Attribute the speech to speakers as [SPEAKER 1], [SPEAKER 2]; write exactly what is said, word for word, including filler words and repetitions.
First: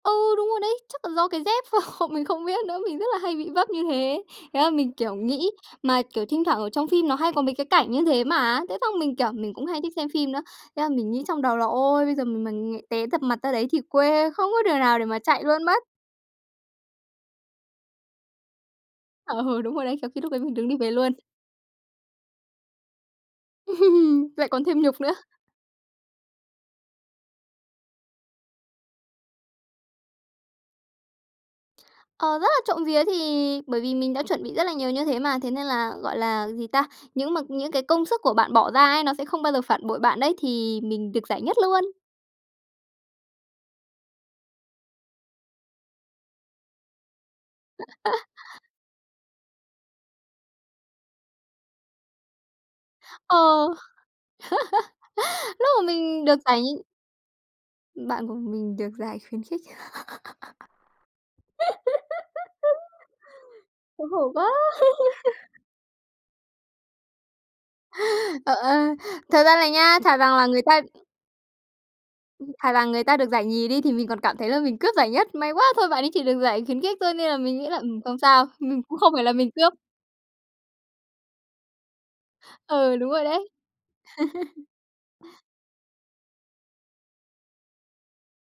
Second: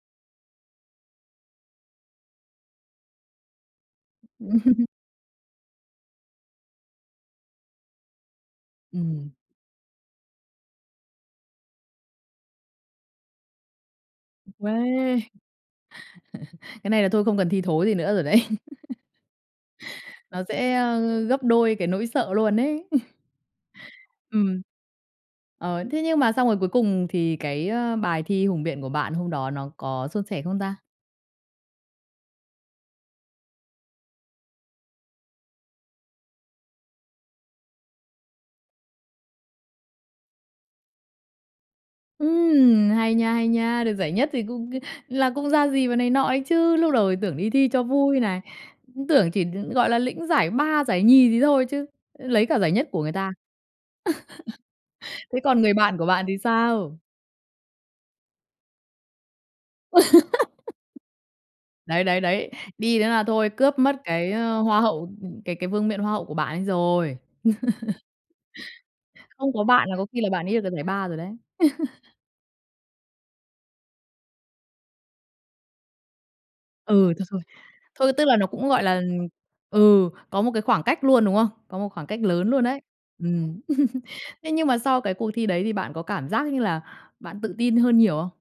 [SPEAKER 1] Ừ, đúng rồi đấy, chắc là do cái dép ph mình không biết nữa, mình rất là hay bị vấp như thế. Thế là mình, kiểu, nghĩ mà, kiểu, thinh thoảng ở trong phim nó hay có mấy cái cảnh như thế mà. Thế xong mình, kiểu,
[SPEAKER 2] Ừm.
[SPEAKER 1] mình cũng hay thích xem phim nữa, thế là mình nghĩ trong đầu là "Ôi! Bây giờ mình mà nghè té dập mặt ra đấy thì quê
[SPEAKER 2] Quê.
[SPEAKER 1] không có đường nào để mà chạy luôn mất."
[SPEAKER 2] Cái này là thôi không cần thi thố gì nữa rồi đấy.
[SPEAKER 1] Ừ, đúng rồi đấy, kiểu, khi lúc đấy
[SPEAKER 2] Nó
[SPEAKER 1] mình đứng
[SPEAKER 2] sẽ,
[SPEAKER 1] đi về luôn.
[SPEAKER 2] ơ, gấp đôi cái nỗi sợ luôn đấy.
[SPEAKER 1] Lại
[SPEAKER 2] Ừm.
[SPEAKER 1] còn thêm nhục nữa.
[SPEAKER 2] Ờ, thế nhưng mà xong rồi cuối cùng thì cái, á, bài thi hùng biện của bạn hôm đó nó có suôn sẻ không ta?
[SPEAKER 1] Ờ, rất là trộm vía, thì bởi vì mình đã chuẩn bị rất là nhiều như thế mà, thế nên là, gọi là, gì ta? Những mà những cái công sức của bạn bỏ ra ấy nó sẽ không bao giờ phản bội bạn đấy, thì mình được giải nhất luôn.
[SPEAKER 2] Ừm, hay nha, hay nha! Được giải nhất thì cũng c là cũng ra gì và này nọ ấy chứ, lúc đầu thì tưởng đi thi cho vui này, cũng tưởng chỉ, ừm, gọi là, lĩnh giải ba, giải nhì gì thôi chứ, lấy cả giải nhất của người ta.
[SPEAKER 1] Ờ.
[SPEAKER 2] Thế còn
[SPEAKER 1] Lúc
[SPEAKER 2] người
[SPEAKER 1] mà
[SPEAKER 2] bạn của
[SPEAKER 1] mình
[SPEAKER 2] bạn
[SPEAKER 1] được
[SPEAKER 2] thì
[SPEAKER 1] giải nh
[SPEAKER 2] sao?
[SPEAKER 1] Bạn của mình được giải khuyến khích.
[SPEAKER 2] Đấy, đấy, đấy. Đi nữa là thôi cướp mất
[SPEAKER 1] Xấu hổ
[SPEAKER 2] cái,
[SPEAKER 1] quá!
[SPEAKER 2] ờ, hoa hậu, ừm, cái cái vương miện hoa hậu của bạn ấy rồi.
[SPEAKER 1] Ờ, ờ, thật
[SPEAKER 2] Không
[SPEAKER 1] ra
[SPEAKER 2] có
[SPEAKER 1] là
[SPEAKER 2] bạn là
[SPEAKER 1] nhá,
[SPEAKER 2] có
[SPEAKER 1] thà
[SPEAKER 2] khi là
[SPEAKER 1] rằng là
[SPEAKER 2] bạn ấy
[SPEAKER 1] người
[SPEAKER 2] được cái
[SPEAKER 1] ta
[SPEAKER 2] giải ba rồi đấy.
[SPEAKER 1] Thà là người ta được giải nhì đi thì mình còn cảm thấy là mình cướp giải nhất, may quá! Thôi, bạn ấy chỉ được giải khuyến khích
[SPEAKER 2] Ừ,
[SPEAKER 1] thôi,
[SPEAKER 2] thôi,
[SPEAKER 1] nên là
[SPEAKER 2] thôi.
[SPEAKER 1] mình nghĩ là, ừm,
[SPEAKER 2] Thôi,
[SPEAKER 1] không
[SPEAKER 2] tức là
[SPEAKER 1] sao,
[SPEAKER 2] nó cũng,
[SPEAKER 1] mình
[SPEAKER 2] gọi
[SPEAKER 1] cũng
[SPEAKER 2] là,
[SPEAKER 1] không phải là mình cướp.
[SPEAKER 2] ừ, có một cái khoảng cách luôn, đúng hông? Có một khoảng cách lớn luôn đấy.
[SPEAKER 1] Ừ, đúng rồi đấy.
[SPEAKER 2] Ừm. Thế nhưng mà sau cái cuộc thi đấy thì bạn có cảm giác như là bạn tự tin hơn nhiều không?